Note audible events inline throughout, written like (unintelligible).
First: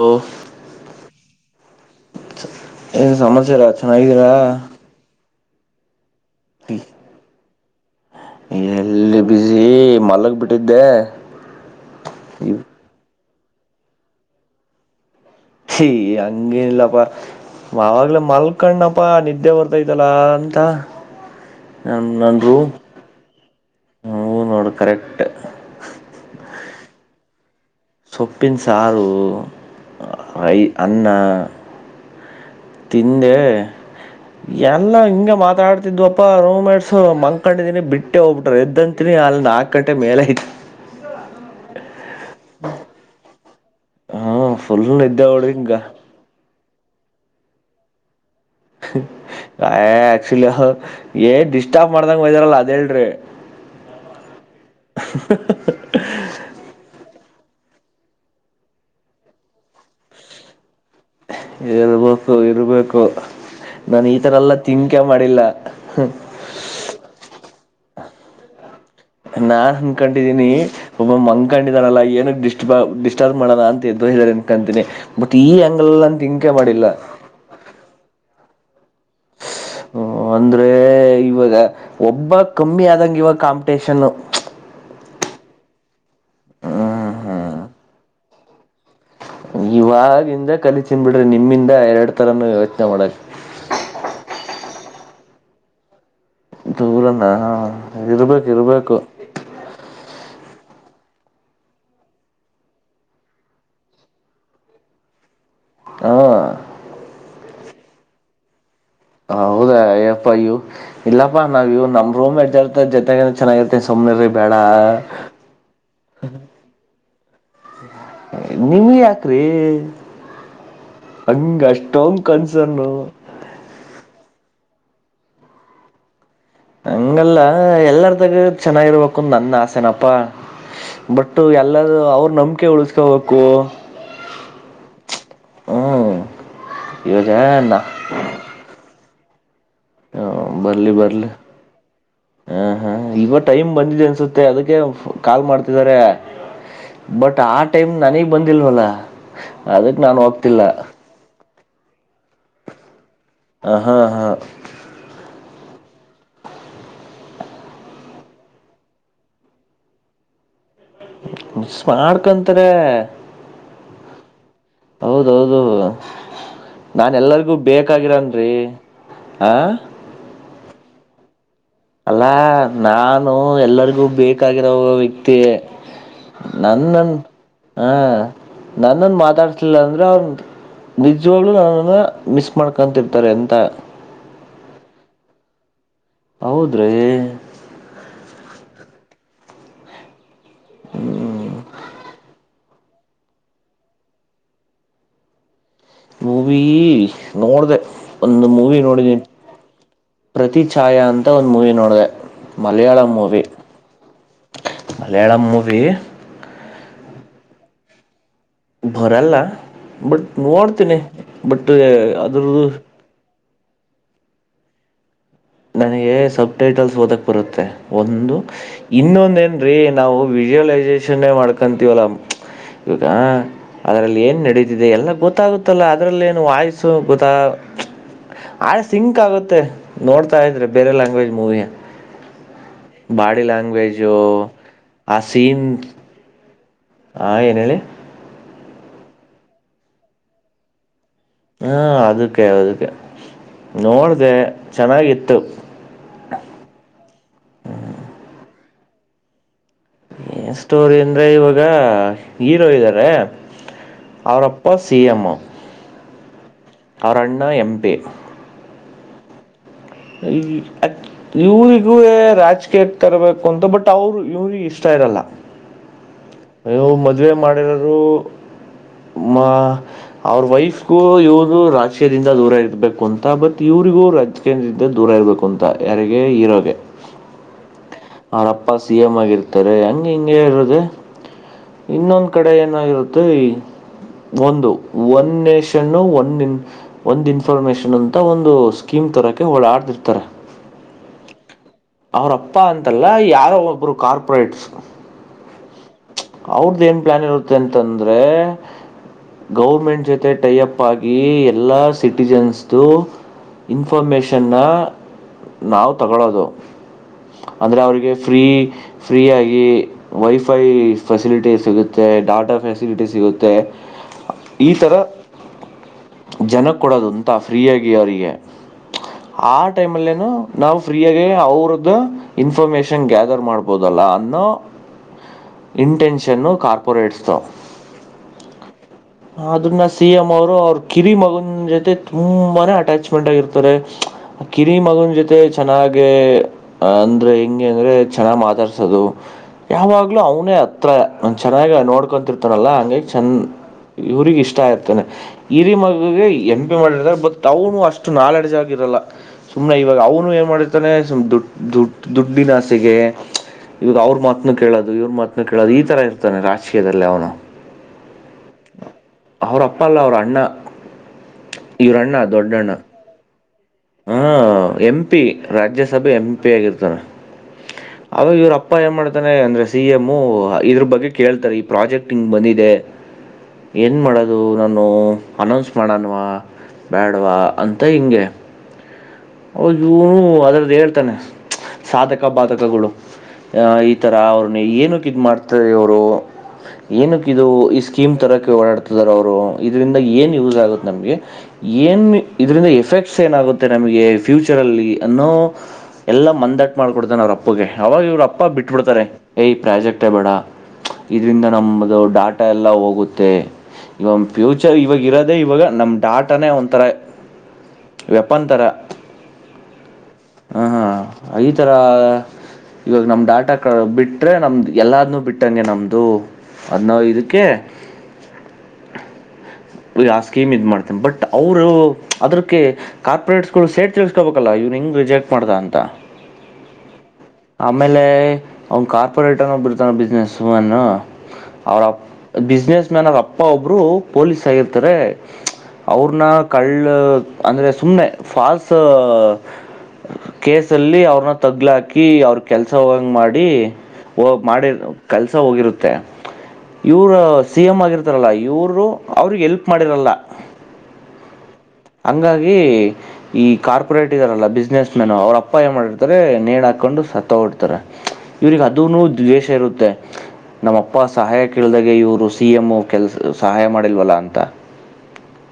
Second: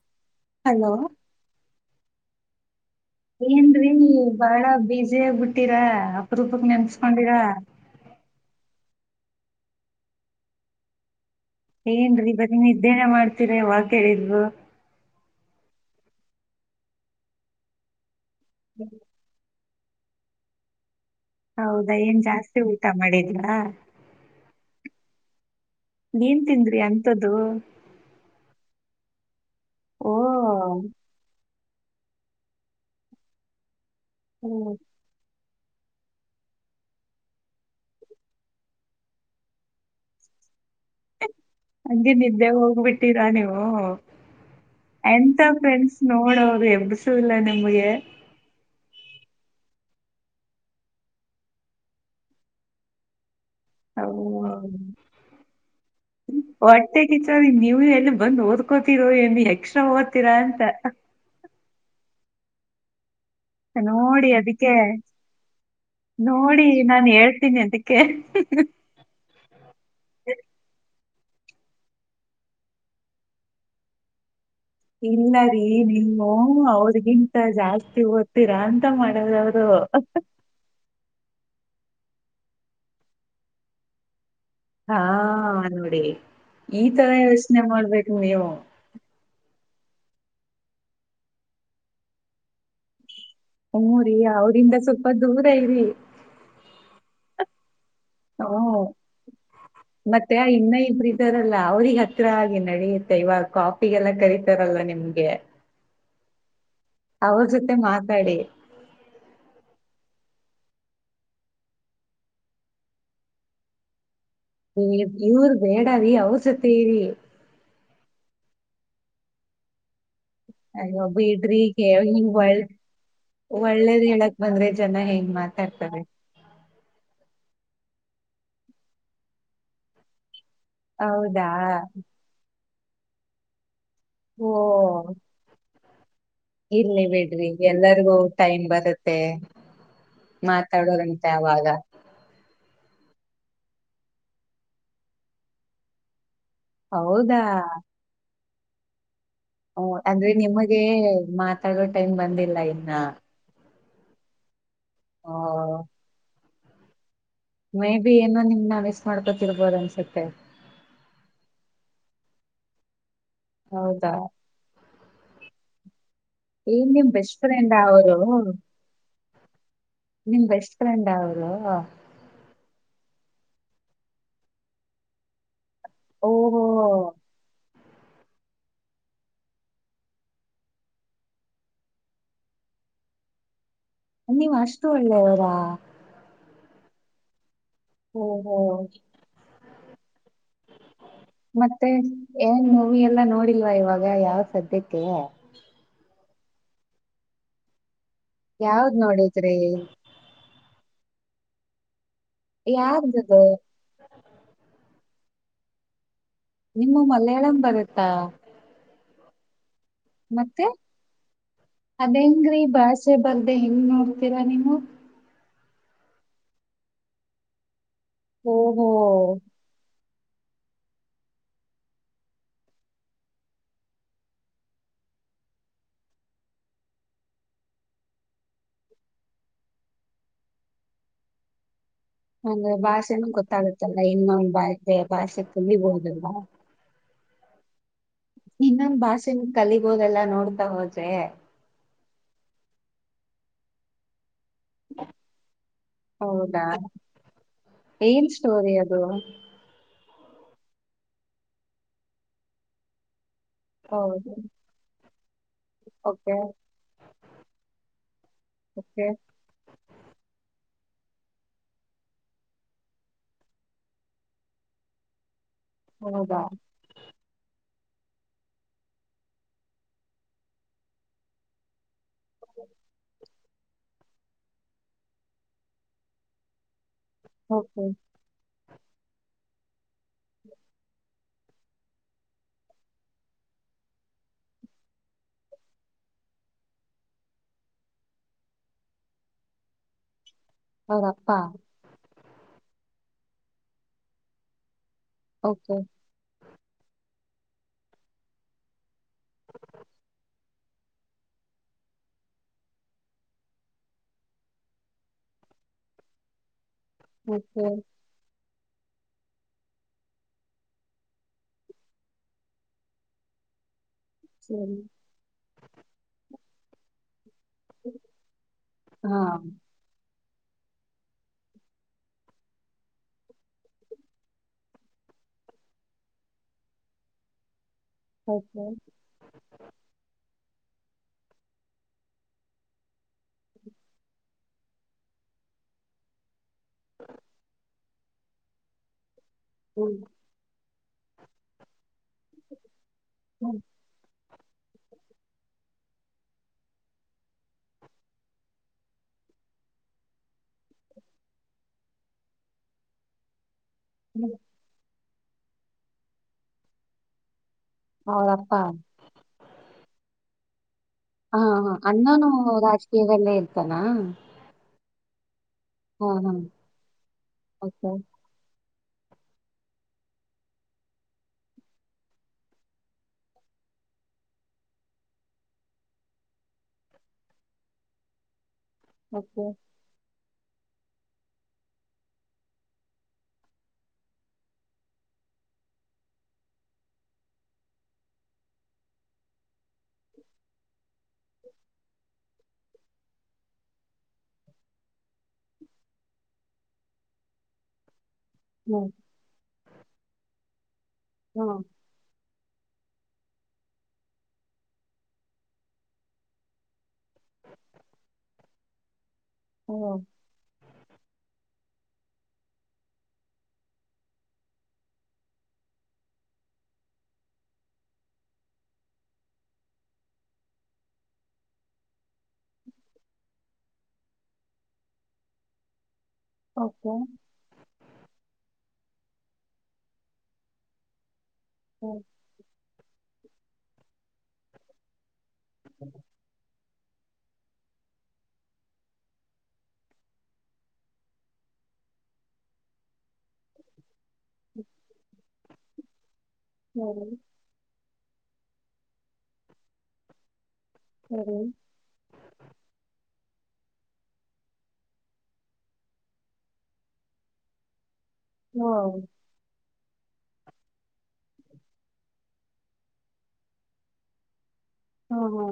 ಹೋ ಹಲೋ (inaudible) ಸಮಾಚಾರ ಏನ್ರೀ ಚೆನ್ನಾಗಿದ್ದೀರಾ ಬಾಳ ಬೀಜಿ ಆಗ್ಬಿಟ್ಟ ಹತೀರಾ ರೂಪಕ್ ನೆಪಸ್ಕೊಂಡಿರ ಎಲ್ಲಿ ಬ್ಯುಸಿ ಮಲಗ್ಬಿಟ್ಟಿದ್ದೆ ಏನ್ರೀ ಬರಿ ನಿದ್ದೇನ ಮಾಡ್ತಿ ವ ಕೇಳಿದ್ವು ಛಿ ಹಂಗೇನಿಲ್ಲಪ್ಪ ಅವಗಲೇ ಮಲ್ಕ್ಣಪ್ಪ ನಿದ್ದೆ ಬರ್ತಾ ಬೈದಲ್ಲಾ ಅಂತ ಹೌದಾ ನನ್ ಏನ್ ನನ್ ಜಾಸ್ತಿ ರೂಮ್ ಊಟ ಮಾಡಿದ್ರಾ ಹೂ ನೋಡು ಕರೆಕ್ಟ್ ನೀಏನ್ ತಿಂದ್ರಿ ಅಂತದ್ದು ಸೊಪ್ಪಿನ ಸಾರು ಓ ಐ ಅನ್ನ ತಿಂದೆ ಓ, ಎಲ್ಲ ಇಂಗ ಮಾತ್ರ ಮಾತಾಡ್ತಿದ್ವಪ್ಪ ರೂಮ ಮೇಟ್ಸಸು ಮಂಕೊಂಡಿದೀನಿ ಬಿಟ್ಟೆ ಹೋಗ್ಬಿಟ್ರೆ ಎದ್ದಂತೀನಿ ಅಲ್ಲಿ ನಾಲ್ಕ ಗಂಟೆ ಮೇಲೆ ಐ ಹಂಗಿ ನಿದ್ದೆ ಹೋಗ್ಬಿಟ್ಟಿರಾಣಿ ಹ್ಮ ಹಾ ಫುಲ್ ನಿದ್ದೆ ಎಂತ ಹೊಡ್ದಿಂಗ ಫ್ರೆಂಡ್ಸ್ ನೋಡೋ ಅವರು ಇರ್ತಾರೆ ಎಬ್ಬಸು ಇಲ್ಲ ನಮಗೆ. ಆ ಆಕ್ಚುಲಿ ಹ ಏ ಡಿಸ್ಟರ್ಬ್ ಮಾಡ್ದಂಗ ಬಂದಿರಲ್ಲ ಅದ ಹೇಳ್ರಿ. ಅವ್ವ ಹೊಟ್ಟೆ ಕಿಚ್ಚ. ಸರಿ ನೀವು ಎಲ್ಲಿ ಬಂದ ಓದ್ಕೋತೀರೋ ಏನ ಎಕ್ಸ್ಟ್ರಾ ಓದ್ತೀರಾ ಅಂತ. ಇರ್ಬೇಕು ಇರ್ಬೇಕು. ನಾನು ಈ ನೋಡಿ ತರ ಎಲ್ಲ ಅದಕ್ಕೆ ತಿಂಕೆ ಮಾಡಿಲ್ಲ ನೋಡಿ ನಾನ ಹೇಳ್ತೀನಿ ಅದಿಕ್ಕೆ. ಕ್ಕೆ. ನಾನ ಅನ್ಕೊಂಡಿದ್ದೀನಿ. ಪಾಪ ಮಲ್ಕೊಂಡಿದ್ದಾರಲ್ಲ ಏನಕ ಡಿಸ್ಟ್ ಡಿಸ್ಟರ್ಬ್ ಮಾಡೋನಾ ಅಂತ ಎದ್ದೋಗಿದ್ದಾರೆ. ಇಲ್ಲರಿ ನೀವು ಮಾಡಿಲ್ಲ ಅವ್ರಗಿಂತ ಜಾಸ್ತಿ. ಓದತೀರಾ ಅಂತ. ಮಾಡೋದು ಅವರು. (unintelligible) ಅಂದ್ರೆ ಇವಾಗ. ಒಬ್ಬ ಕಮ್ಮಿ ಆದಂಗ ಇವಾಗ ಕಾಂಪಿಟೇಷನು. ಹಾ ನೋಡಿ. ಈ ತರ ಹ್ಮ್ ಯೋಚ. ನೆ ಹ್ಮ್ ಮಾಡ್ಬೇಕ ನೀವು. ಇವಾಗಿಂದ ಕಲಿತಿನಿ ಬಿಡ್ರಿ ನಿಮ್ಮಿಂದ ಎರಡ ತರಾನು ಯೋಚನೆ ಮಾಡಕ. ಹೂ ರಿ ಅವರಿಂದ ಸ್ವಲ್ಪ ದೂರ ಇರಿ. ದೂರನಾ ಹಾ. ಇರ್ಬೇಕ ಹ್ಮ್ ಇರ್ಬೇಕು. ಮತ್ತೆ ಇನ್ನ ಇಬ್ಬರ ಇದಾರಲ್ಲ ಅವ್ರಿಗೆ ಹತ್ರಿ ಆಗಿ ನಡೆಯುತ್ತೆ ಇವಾಗ ಕಾಫಿಗೆಲ್ಲ ಕರಿತರಲ್ಲ ನಿಮ್ಗೆ. ಹಾ. ಅವ್ರ ಜೊತೆ ಮಾತಾಡಿ. ಹೌದಾ ಅಪ್ಪಯ್ಯ ಇವ ಇಲ್ಲಾಪ್ಪ ನಾವ ಇವ ನಮ್ಮ ರೂಮಮೇಟ್ ಜೊತ ಜೊತೆಗ ಚೆನ್ನಾಗಿರತಿನಿ ಸುಮ್ಮನಿರಿ. ಏ ಇವ್ರ ಬೇಡ ರೀ ಅವರ ಜೊತೆ ಇರಿ. ನಿಮಗ ಯಾಕ್ರೀ. ಅಯ್ಯೋ ಬಿಡ್ರಿ ಈಗ ಹಿಂಗ ಒಳ್ಳ ಕನ್ಸರ್ನು ಒಳ್ಳೇದ ಹೇಳಕ ಬಂದ್ರೆ. ಜನ ಹಿಂಗ ಮಾತಾಡ್ತಾರೆ. ಹಂಗಲ್ಲ ಎಲ್ಲಾರತಗ ಚೆನ್ನಾಗಿರಬೇಕು ನನ್ನ ಆಸೆನಪ್ಪಾ. ಬಟ್ಟು ಹೌದಾ ಎಲ್ಲರೂ ಅವ್ರ್ ನಂಬ್ಕೆ ಉಳ್ಸ್ (unintelligible) ಓ. ಉಹು. ಇರ್ಲಿ ಬಿಡ್ರಿ ಎಲ್ಲರ್ಗೂ ಟೈಮ್ ಬರುತ್ ತೆ. ಮಾತಾಡುವ್ರಂತೆ ಆವಾಗ. ಅಹಾ ಇವಾಗ್ ಟೈಮ್ ಬಂದಿದೆ ಅನ್ಸುತ್ತೆ ಅದಕ್ಕೆ ಅ ಫೋ ಕಾಲ್ ಮಾಡ್ತಿದ್ದಾರೆ. ಬಟ್ ಹೌದಾ ಆ ಟೈಮ್ ನನಿಗ್ ಬಂದಿಲ್ವಲ್ಲ. ಓ ಅದಕ್ಕೆ ನಾನು ಅಂದ್ರೆ ಹೋಗ್ತಿಲ್ಲ ನಿಮಗೇ ಮಾತ್ ತಗೋ ಟೈಮ್ ಬಂದಿಲ್ಲ ಇನ್ನ. ಅಹ ಅಹಾ. ಓ, ಮೇಬಿ ಏನೋ ನಿಮ್ನ ಮಿಸ್ ಮಾಡ್ಕೊತಿರ್ಬೋದ್ ಅನ್ಸುತ್ತೆ. ಮಿಸ್ ಮಾಡ್ಕಂತರೇ ಹೌದಾ? ಹೌದೌದು. ಏನ್ ನಿಮ್ ನಾನ್ ಬೆಸ್ಟ್ ಎಲ್ಲರಿಗು ಫ್ರೆಂಡ್ ಅವರು ಬೇಕಾಗಿರನ್ರಿ. ಆ ನಿಮ್ ಬೆಸ್ಟ್ ಫ್ರೆಂಡಾ ಅವ್ರು ಅಲ್ಲಾ ನಾನ್ ನಾವು ಎಲ್ಲರಿಗೂ ಬೇಕಾಗಿರೋ ವ್ಯಕ್ತಿ. ಓಹೋ ನನ್ನನ್ ಹ ನನ್ನನ್ ಮಾತಾಡ್ಸ್ಲಿಲ್ಲ ಅಂದ್ರೆ ಅವ್ನ್ ನಿಜವಾಗ್ಲು ನನ್ನನ್ನ ಮಿಸ್ ಮಾಡ್ಕೊಂತಿರ್ತಾರೆ ಅಂತ ನೀವ್ ಅಷ್ಟು ಒಳ್ಳೆಯವ್ರ? ಹೌದ್ರೀ ಓಹೋ ಮತ್ತೆ ಏನು ನೀವ್ ಎಲ್ಲಾ ನೋಡಿಲ್ವಾ ಇವಾಗ ಯಾವ್ ಸದ್ಯಕ್ಕೆ. ಮೂವಿ ನೋಡ್ದೆ. ಒಂದು ಮೂವಿ ಯಾವ್ದ್ ನೋಡಿದೀನಿ ನೋಡಿದ್ರಿ ಪ್ರತಿ ಛಾಯಾ ಅಂತ ಒಂದ್ ಮೂವಿ ನೋಡ್ದೆ. ಮಲಯಾಳಂ ಮೂವಿ ಯಾವ್ದದು ಮಲಯಾಳಂ ಮೂವಿ ನಿಮ್ಗ್ ಮಲ್ಯಾಳಂ ಬರುತ್ತಾ? ಹೊರಲ್ಲ ಬಟ್ ಮತ್ತೆ ನೋಡ್ತೀನಿ ಬಟ್ ಅ ಅದ್ರದ್ದು ಅ ಮತ್ತೆ ಹೆಂಗ್ ನೋಡ್ತೀರಾ ನೀನು ನನಗೆ ಸಬ್ ಟೈಟಲ್ಸ್ ಓದಕ್ ಬರುತ್ತೆ ಒಂದು ಓಹೋ ಇನ್ನೊಂದೇಏನ್ ರೀ ನಾವು ವಿಶಲೈಸೇಷನ್ೇ ಮಾಡ್ಕವಲ್ಲ ಅದ್ರಲ್ಲಿ ಏನ್ ನಡತಿದೆ ಎಲ್ಲ ಗೊತ್ತಾಗುತ್ತಲ್ಲ ಅದ್ರಲ್ಲಿ ಏನು ವಾಯ್ಸ ಗೊತ್ತ ಆ ಸಿಂಕ್ ಆಗುತ್ತೆ ನೋಡ್ ಾ ಇದ್ರೆ ಬೇರೆ ಲ್ಾಂಗ್ೇಜ್ ಮೂವಿ ಅಂದ್ರೆ ಭಾಷೆನೂ ಬಾಡಿ ಗೊತ್ತಾಗತ್ತಲ್ಲ ಲ್ಯಾಂಗ್ವೇಜು ಇನ್ನೊ ಬೆ ಭಾಷೆ ಕುಲಿಬೋುದಲ್ವಾ ಹಾ ಏನ್ ಹೇಳಿ ಇನ್ನೊಂದ್ ಭಾಷೆನ ಕಲಿಬೋದೆಲ್ಲಾ ನೋಡ್ತಾ ಹೋದ್ರೆ ಹಾ ಅದಕ್ಕೆ ಅದಕ್ಕೆ ನೋಡ್ಡೆ ಹೌದಾ ಏನ್ ಸ್ಟೋರಿ ಅ ಹ ಏ ಸ್ಟೋರಿ ಅಂದ್ರೆ ಇವಾಗ ಹೀರೋ ಇದ್ದಾರೆ ಇವಾಗ ಹೀರೋ ಇದ್ದರೆ ಹೌದು ಅವ್ರಪ್ಪ ಸಿಎಂ ಓಕೆ ಅವರಣ್ಣ ಎಂಪಿ ಓಕೆ ಈ ಇವ್ರಿಗೂ ವೇ ರಾಜಕೀಯಕ್ಕೆ ತರಬೇಕು ಅಂತ ಬಟ್ ಅವರು ಇವ್ರಿಗೆ ಇಷ್ಟ ಇರಲ್ಲ ಹೌದಾ ನೀವು ಮದ್ವೆ ಮಾಡಿರೋ ಅವ್ರ ಮ ವೈಫ್ಗೂ ಇವೃ ರಾಜ ವಿ್ಯದಿಂದ ದೂರ ಇರಬೇಕುಂತ (unintelligible) ಅದಕ್ಕೆ ಇವ್ರಿಗೂ ಇವ್ರ ರಾಜಕೀಯ ದಿಂದ ದೂರ ಆಗ್ಬೇಕು ಅಂತ ಯಾರ್ಗೆ ಓಕೆ ಅವರಪ್ಪ ಸಿ ಎಂ ಆಗಿರ್ತಾರೆ ಹೆಂಗ ಈರಧು (unintelligible) ಇನ್ನೊಂದು ಕಡೆ ಏನಾಗಿರುತ್ತೆ ಒಂದು ಒನ್ ನೇಷನ್ನು ಒನ್ ಇನ್ ಒಂದು ಇನ್ಫಾರ್ಮೇೇಶನ್ ಅಂತ ಒಂದು ಸ್ಕೀಮ್ ತರೋಕ್ಕೆ ಓಡಾಡ್ತಿರ್ತಾರೆ ಅವರಪ್ಪಾ ಅವ್ರಪ್ಪ ಅಂತ ಅಲ್ಲ ಯಾರೊ ಒಬ್ರು ಕಾರ್ಪೊರೇಟ್ಸ್ ಓಕೆ ಅವರುದೇನು ಪ್ಲಾನೂ ಇದತಂದ್ರೆ ಗೌರ್ಮೆಂಟ್ ಜೊತೆ ಟೈ ಅಪ್ ಆಗಿ ಎಲ್ಲಾ ಸಿಟಿಜನ್ಸ್ ದು ಇನ್ಫಾರ್ಮೇಶನ್ನ ನಾವು ತಗೊಳ್ಳೋದು ಹ್ಮ (inaudible) ಅಂದರೆ ಅವರಿಗೆ ಫ್ರೀ ಫ್ರೀಯಾಗಿ ವೈಫೈ ಫೆಸಿಲಿಟಿ ಸಿಗುತ್ತೆ ಡಾಟಾ ಫೆಸಿಲಿಟಿ ಸಿಗುತ್ತೆ ಈ ಸರಿ ತರ. ಜನಕ್ಕ ಕೊಡೋದು. (unintelligible) ಫ್ರೀಯಾಗಿ ಇವರಿಗೆ ಹಾ ಆ ಟೈಮಲ್ಲೇನೋ. ನಾವು ಫ್ರೀಯಾಗೆ ಅವ್ರದ್ದು. ಇನ್ಫಾರ್ಮಶನ್ ಗ್ಯಾದರ್ ಮಾಡ್ಬೋದಲ್ಲ ಅನ್ನೋ ಇಂಟೆನ್ಷನ್ನು ಕಾರ್ಪೊರೇಟ್ಸ್ದು. ಓಕೆ ಅದನ್ನ ಸಿ ಎಮ್ ಅವರು. ಅವರ ಕಿರಿ ಮಗನ ಜೊತೆ ತುಂಬಾನೇ ಅಟ್ಯಾಚ್ಮೆಂಟ್ ಆಗಿರ್ತಾರೆ ಕಿರಿ ಮಗನ ಜೊತೆ ಚೆನ್ನಾಗೆ ಹ ಅಂದ್ರೆ. ಅಂದ್ರೆ ಹೆಂಗೆ ಅಂದ್ರೆ ಚೆನ್ನಾಗ ಮಾತಾಡ್ಸೋದು. ಯಾವಾಗ್ಲೂ ಅವನೇ ಆ. (unintelligible) ಅವನ ಚೆನ್ನಾಗ ನೋಡ್. ತಿಂತರಲ್ಲ ಹಂಗಾಗಿ ಚೆನ್ನ ಇವ್ರಿಗಿ ಇಷ್ಟ. ಇಷ್ಟ ಇರ್ತಾನೆ ಹಿರಿ ಮಗಗೆ ಎಂಪಿ ಮಾಡಿರ್ತಾರೆ ಬಟ್ ಅವನು ಅಷ್ಟು ನಾಲೆಡ್ಜ್ ಆಗಿರಲ್ಲ ಸುಮ್ಮನೆ ಇವಾಗ ಅವನು ಏನ ಮಾಡಿರ್ತಾನೆ ಸುಮ್ನೆ ದುಡ್ ದುಡ್. ದುಡ್ಡಿನ ಆಸೆಗೆ. ಇವರ ಅವ್ರ ಮಾತನ್ನು ಕೇಳೋದು ಇವ್ರ ಮಾತ್. ಕೇಳೋದು ಈ ತರ ಇರ್ತಾನೆ ರಾಜಕೀಯದಲ್ಲಿ ಅವನು. ಅವರ ಅಪ್ಪಾ. ಅಪ್ಪಲ್ಲ ಅವರ ಅಣ್ಣ ಹಾ ಹ ಅ್ಣಾನು ರಾಜಕೀಯದಲ್ಲೇ ಇಲ್ಲ ಹಾ ಎಂ ಪೀ (unintelligible) ಹಾ ರಾಜ್ಯಸಭೆ ಎಂ ಹಾ ಪಿ ಆಗಿರ್ತಾರೆ ಓಕೆ ಅವಾಗ ಇವ್ರಪ್ಪ ಅಪ್ಪ ಏನು ಮಾಡಾ್ತಾನೆ ಅಂದರೆ ಸಿ ಎಮ್ಮು ಇದ್ರ ಬಗ್ಗೆ ಕೇಳ್ತಾರೆ ಈ ಪ್ರಾಜೆಕ್ಟ್ ಹಿಂಗೆ ಬಂದಿದೆ ಏನು ಮಾಡೋದು ನಾನು ಅನೌನ್ಸ್ ಮಾಡಣವಾ ಬ್ಯಾಡವಾ ಅಂತ ಹಿಂಗೆ ಓಕೆ ಒ ಜೂನು (unintelligible) ಅದರದ ಹೇಳ್ತಾನೆ ಸಾಧಕ ಬಾಧಕಗಳು ಈಥರ ಅವ್ರನ್ನ ಏನಕ್ಕೆ ಇದ ಮಾಡ್ತ ಅವರು ಏನಕ ಇದು ಈ ಸ್ಕೀಮ್ ತರೋಕ್ಕೆ ಓಡಾಡ್ತಾರ ಅವರು ಇದರಿಂದ ಏನು ಯೂಸ್ ಆಗುತ್ತೆ ನಮಗೆ ಏ ಇದರಿಂದ ಎಫೆಕ್ಟ್ಸ್ ಏನಾಗುತ್ತೆ ನಮಗೆ ಫ್ಯೂಚರಲ್ಲಿ ಅನ್ನೋ ಎಲ್ಲ ಮನ್ ದಟ್ ಮಾಡಿಕೊಡ್ತಾನ ಅವ್ರ ಅಪ್ಪಗೆ ಅವಾಗ ಇವ್ರು ಅಪ್ಪ ಅಪ್ಪ ಹ್ಮ್ ಬಿಟ್ಬಿಡ್ತಾರೆ ಏ ಪ್ರಾಜೆಕ್ಟ್ ಬೇಡ ಹಾ ಇದರಿಂದ ನಮ್ದ ಡಾ ಡಾಟ ಎಲ್ಲ ಹೋಗುತ್ತೆ ಇವ ಫ್ಯೂಚರ್ ಇವಾಗ ಇರೋದೆೇ ಇವಾಗ ನಮ್ಮ್ ಡಾಟಾನೇ ಒಂಥರ ವೆಪನ್ ತರ ಹಾ ಹಾ ಹಾ ಆ ಈಥರ ಇವಾಗ ನಮ ಡಾಟಾ ಕ ಬಿಟ್ರೆ ನಮ್ದು ಎಲ್ಲಾದನುೂ ಬಿಟ್ಟಂಗೆ ನಮ್ದು ಅನ್ನೋ ಇದಕ್ಕೆ ಆ ಸ್ಕೀಮ್ ಇದ್ ಮಾಡ್ತೇನ್ ಬಟ್ ಅವರು ಅದ್ರಕ್ಕೆ ಕಾರ್ಪೊರೇಟ್ಸ್ಗಳು ಸೇಡ್ ತಿಳಸ್ಕೊಬೇಕಲ್ಲ ಇವ್ನ್ ಹಿಂಗ್ ರಿಜೆಕ್ಟ್ ಮಾಡ್ದ ಅಂತ. ಓಕೆ ಆಮೇಲೆ ಅವನ್ ಕಾರ್ ಪರ್್ಯಟನ ಒಬಿರ್ತನ ಬಿಜನೆಸ್ ಮಾಡನ್ನ ಅವ ಹ್ಮ್ ಅ ಬಿಜನೆಸ್ಮ್ಯನ್ ಅವರಪ್ಪ ಒಬ್ರು ಪೊಲೀಸ್ ಸ ಇರ್ತಾರೆ ಅವ್ರನ್ನ ಕಳ್ಳ ಅಂದ್ರೆ ಸುಮ್ನೆ ಫಾಲ್ಸ್ ಕೇಸಲ್ಲಿ ಅವ್ರನ್ನ ತಗ್ಲಾಕಿ ಅವ್ರ ಕೆಲ್ಸ ಹೋಗಂಗ ಮಾಡಿ ಮಾಡಿ ಕೆಲ್ಸ ಹೋಗಿರುತ್ತೆ ಸರಿ ಇವರ ಸಿ ಎಂ್ ಆಗಿರ್ ರಲ್ಲ ಈವರು ಅವ್ರಿಗೆ ಎಲ್ಪ್ ಮಾಡಿರಲ್ಲ ಸರಿ ಹಂಗಾಗಿ ಈ ಕಾರ್ಪೊರೇಟ್ ಇದಾರಲ್ಲ ಬಿಸ್ನೆಸ್ ಮ್ಯನು ಅವ್ರ ಅಪ್ಪ ಏ ಮಾಡಿರ್ತಾರೆ ನೇಣ ಹಾಕ್ಕೊಂಡು ಸತ್ತ ತೋಗಿಡ್ತಾರೆ. ಇವ್ರಿಗೆ ಹ್ಞೂ ಅದನು ದ್ವೇಷ ಇರುತ್ತೆ ನಮ್ಮ ಅಪ್ಪ ಸಹಾಯ ಕೇಳಿದಾಗ ಇವರು ಸಿಎಂ ಕೆಲಸ ಸಹಾಯ ಮಾಡ ಮಾಡಲ್ವಲ್ಲ ಅಂತ ಹಾ ಹ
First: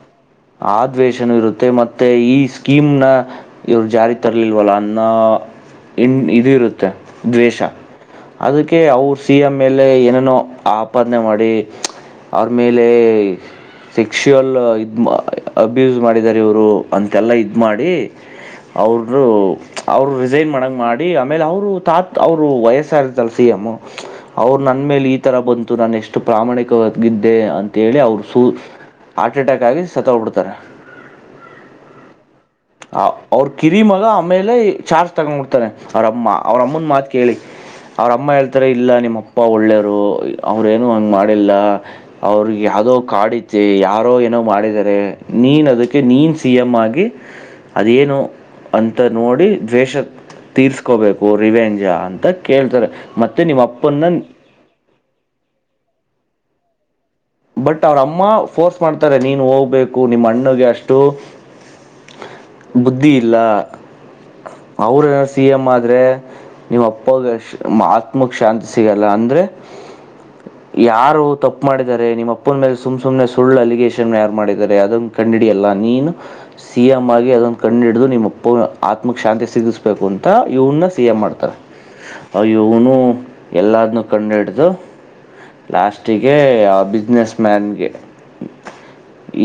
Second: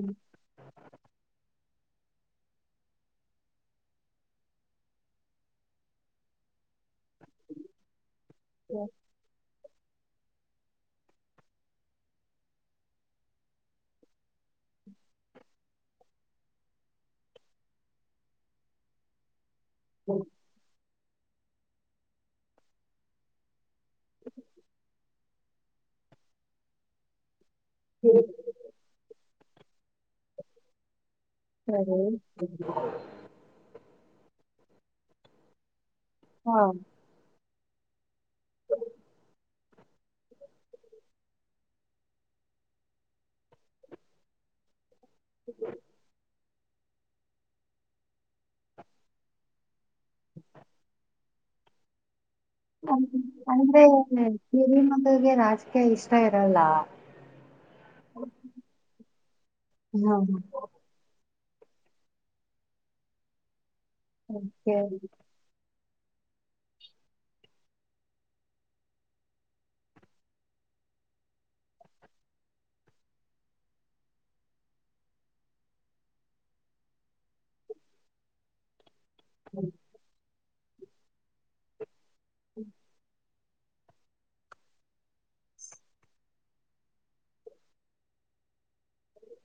ಆ ದ್ವೇಷನು ಇರುತ್ತೆ ಮತ್ ಮತ್ತೆ ಈ ಸ್ಕೀಮ್ನ ಇವ್ರು ಜಾರಿ ತರ್ಲಿಲ್ವಲ್ಲ ಅನ್ನ ಇ ಇದ ಇರುತ್ತೆ ದ್ವೇಷ ಅದಕ್ಕೆ ಅವರು ಸಿ ಎಂ ಆಮೇಲೆ ಏನೇನೋ ಆಪಾದನೆ ಮಾಡಿ ಅವ್ರ ಮೇಲೆ ಸೆಕ್ಸ್ವಲ್ ಇದ ಮಾ. ಅಬ್ಯೂಸ್ ಮಾಡಿದ್ದಾರೆ ಇವರು ಅಂತೆಲ್ಲ ಇದ ಮಾಡಿ ಅವರು. ಅವರು ರಿಸೈನ್ ಮಡಾಂಗ ಮಾಡಿ. ಡಿ ಆಮೇಲೆ ಅವರು ತಾತ್ ಅವರು ವಯಸ್ಸ ಆಗಿರ್ತಲ ಸಿಎಂ ಅವರು ನನ್ನ ಮೇಲೆ ಈ ತರ ಬಂತು ನಾನು ಎಷ್ಟು ಪ್ರಾಮಾಣಿಕವಾಗಿದ್ದೆ ಅಂತ. ಹೇಳಿ ಅವರ ಸರಿ ಸು. ಹಾರ್ಟ ಅಟ್ಯಾಕಾಕ್ಕಾಗಿ ಆಗಿ. ಸತ್ತೋಗ ಹೋಗಬಿಡತ್ತಾರೆ. (unintelligible) ಆ ಅವ್ರ ಕಿರಿ ಮಗ ಆಮೇಲೆ ಚಾರ್ಜ್ ತಗೊಂಡ ಬಿಡ್ತಾನೆ. ಅವ್ರ ಅಮ್ಮ ಹಾ ಅವ್ರಮ್ಮನ ಮಾತ ಕೇಳಿ. ಅವ್ರಮ್ಮ ಹೇಳ್ತಾರೆ ಇಲ್ಲ ನಿಮ್ಮಪ್ಪ ಒಳ್ಳೆಯರು ಅವ್ರೇನೂ ಹಂಗೆ ಮಾಡಿಲ್ಲ ಅವ್ರಿಗೆ ಯಾವುದೋ ಕಾಡತಿ ಯಾರೋ ಏನೋ ಮಾಡಿದ್ದಾರೆ. ನೀನ ಅದಕ್ಕೆ ನೀನ. ಸಿ ಎಮ್ ಆಗಿ. ಅದೇನು ಅಂತ ನೋಡಿ ದ್ವೇಷ ತೀರ್ಸ್ಕೋಬೇಕು ರಿವೆಂಜ ಅಂತ. ಕೇಳ್ತಾರೆ ಮತ್ತೆ ನಿಮ್ಮ ಅಂದ್ರೆ ಅಪ್ಪನ್ನ ಕಿರಿ ಮಗಗೆ ರಾಜಕೀಯ ಇಷ್ಟ. ಇಷ್ಟ ಇರಲ್ಲ. ಬಟ್ ಅವ್ರ ಅಮ್ಮ ಫೋರ್ಸ್ ಮಾಡ್ತಾರೆ ನೀನು ಹೋಗ್ಬೇಕು ಹಾ ನಿಮ್ಮ ಅಣ್ಣಗೆ ಅಷ್ಟು. ಬುದ್ಧಿ ಇಲ್ಲ. ಓಕೆ ಅವ್ರ ಏನ ಸಿಎಂ ಆದ. ನಿಮ್ಮ ಅಪ್ಪಾಗ ಆತ್ಮಕ್ ಶಾಂತಿ ಸಿಗಲ್ಲ ಅಂದ್ರೆ ಯಾರು ತಪ್ಪು ಮಾಡಿದ್ದಾರೆ ನಿಮ್ಮ ಅಪ್ಪನ ಮೇಲೆ ಸುಮ್ ಸುಮ್ನೆ ಸುಳ್ಳು ಅಲಿಗೇಷನ್ ಯಾರು ಮಾಡಿದ್ದಾರೆ ಅದನ್ನ ಕಂಡ ಹಿಡಿಯಲ್ಲ ನೀನು ಸಿ ಎಮಂ ಆಗಿ ಅದನ್ನು ಕಂಡ ಹಿಡಿದು ನಿಮ್ಮಪ್ಪ ಆತ್ಮಕ್ಕೆ ಶಾಂತಿ ಸಿಗಿಸ್ಬೇಕು ಅ ಇವನ್ನ ಸಿ ಎಂ ಮಾಡ್ತಾರೆ. ಆಯ ಇವ್ನು ಎಲ್ಲದನ್ನ ಕಂಡುಹಿಡಿದು ಲಾಸ್ಟಿಗೆ ಯ. ಬಿಸ್ನೆಸ್ ಮ್ಯಾನ್ಗೆ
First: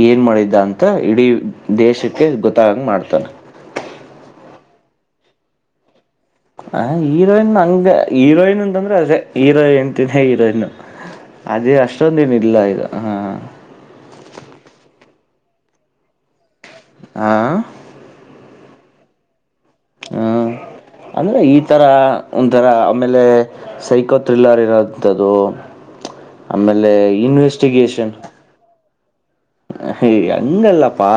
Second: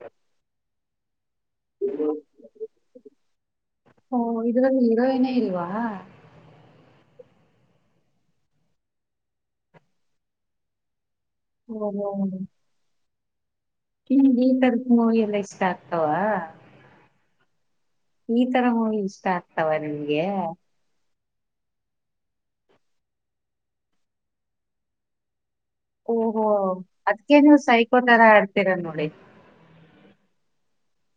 ಏನು ಮಾಡಿದ್ದ ಅಂತ ಇಡೀ ದೇಶಕ್ಕೆ ಗೊತ್ತಾಗ ಮಾಡ್ತಾನೆ ಹಓ ಇದರಲ್ಲಿ ಹೀರೋಯಿನ್ ಇಲ್ವಾ ಆ ಹೀರೋಯಿನ್ ಹಂಗಗೆ ಹೀರೋಯಿನ್ ಅಂತಂದ್ರೆ ಅದೇ ಹೀರೋ ಹೆಂಡ್ತಿನೆ ಹೀರೋಯನ್ ಅದೇ ಓ ಓ. ಅಷ್ಟೊಂದನ್ ಇಲ್ಲ ಇದು ಹಾ ನಿಮ್ಗೆ ಈ ತರದ ಮೂವಿ ಎಲ್ಲ ಇಷ್ಟ ಆಗ್ತಾವ ಆಾಂ ಈ ತರ ಮೂವಿ ಇಷ್ಟ ತವಾ ನಿಮಗೆ ಅಂದರೆ ಈ ಥರ ಒಂಥರ ಆಮೇಲೆ ಸೈಕೋ ಥ್ರಿಲ್ಲರ್ ಇರೋಂಥದ್ದು. ಓಹೋ ಆಮೇಲೆ ಅದ್ಕ ನೀವು ಸೈಕೊ ತರ ಆಡ್ತೀರ ನೋಡಿ ಹ ಹಂಗಲ್ಲಪ್ಪಾ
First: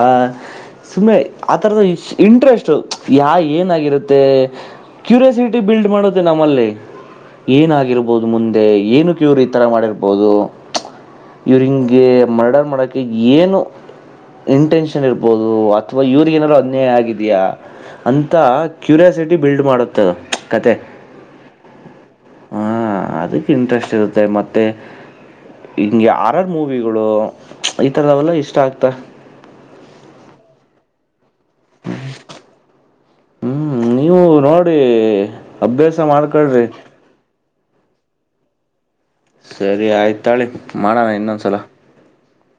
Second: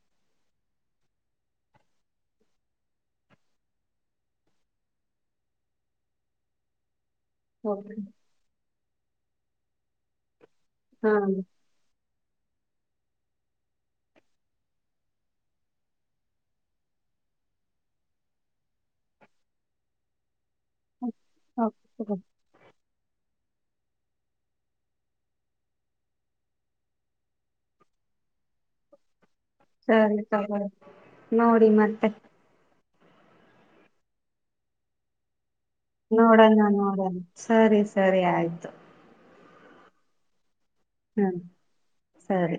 ಸುಮ್ಮನೆ ಆತರದ ಇಂಟ್ರೆಸ್ಟ್ ಯಾ ಏನಾಗಿರುತ್ತೆ ಕ್ಯೂರಿಯಾಸಿಟಿ ಬಿಲ್ಡ್ ಮಾಡುತ್ತೆ ನಮ್ಮಲ್ಲಿ ಓಕೆ ಏನಾಗಿರ್ಬೋದು ಮುಂದೆ. ಏನುಕ ಇವರು ಈ ಥರ ಮಾಡಿರ್ಬೋದು. ಹಾ ಯೂರಿಂಗ್ಗೆ ಮಡರ್ ಮಾಡಕ್ಕೆ ಕ ಏನು ಇಂಟೆನ್ಷನ್ ಇರ್ಬೋದು ಅಥವಾ ಇವ್ರಗ ಏನಾದಾರೂ ಅನ್ಯಾಯ ಆಗಿದೆಯಾ ಅಂತ ಕ್ಯೂರಿಯಾಸಿಟಿ ಬಿಲ್ಡ್ ಮಾಡುತ್ತುತ್ತದೆ. ಓಕೆ ಹಾಂ ಅದಕ್ಕೆ ಇಂಟ್ರೆಸ್ಟ್ ಇರುತ್ತೆ ಮತ್ತು ಹಿಂಗೆ ಹಾರರ್ ಮೂವಿಗಳು ಈ ಥರದವೆೆಲ್ಲ ಇಷ್ಟ ಆಗ್ತ. (unintelligible) ನೋಡಿ ಮತ್ತೆ ಹ್ಮ್ ನೀವು ನೋಡಿ ಅಭ್ಯಾಸ ನೋಡೋಣ ಮಾಡ್ಕಳ್ರಿ ನೋಡೋಣ ಸರಿ ಸರಿ ಆಯ್ತು ಸರಿ ಆಯ್ತ ತೊಗೊಳ್ಳಿ. ಮಾಡೋಣ ಹ್ಮ್ ಇನ್ನೊಂದ ಸಲ. ಸರಿ.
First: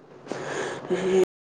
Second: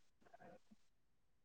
(unintelligible)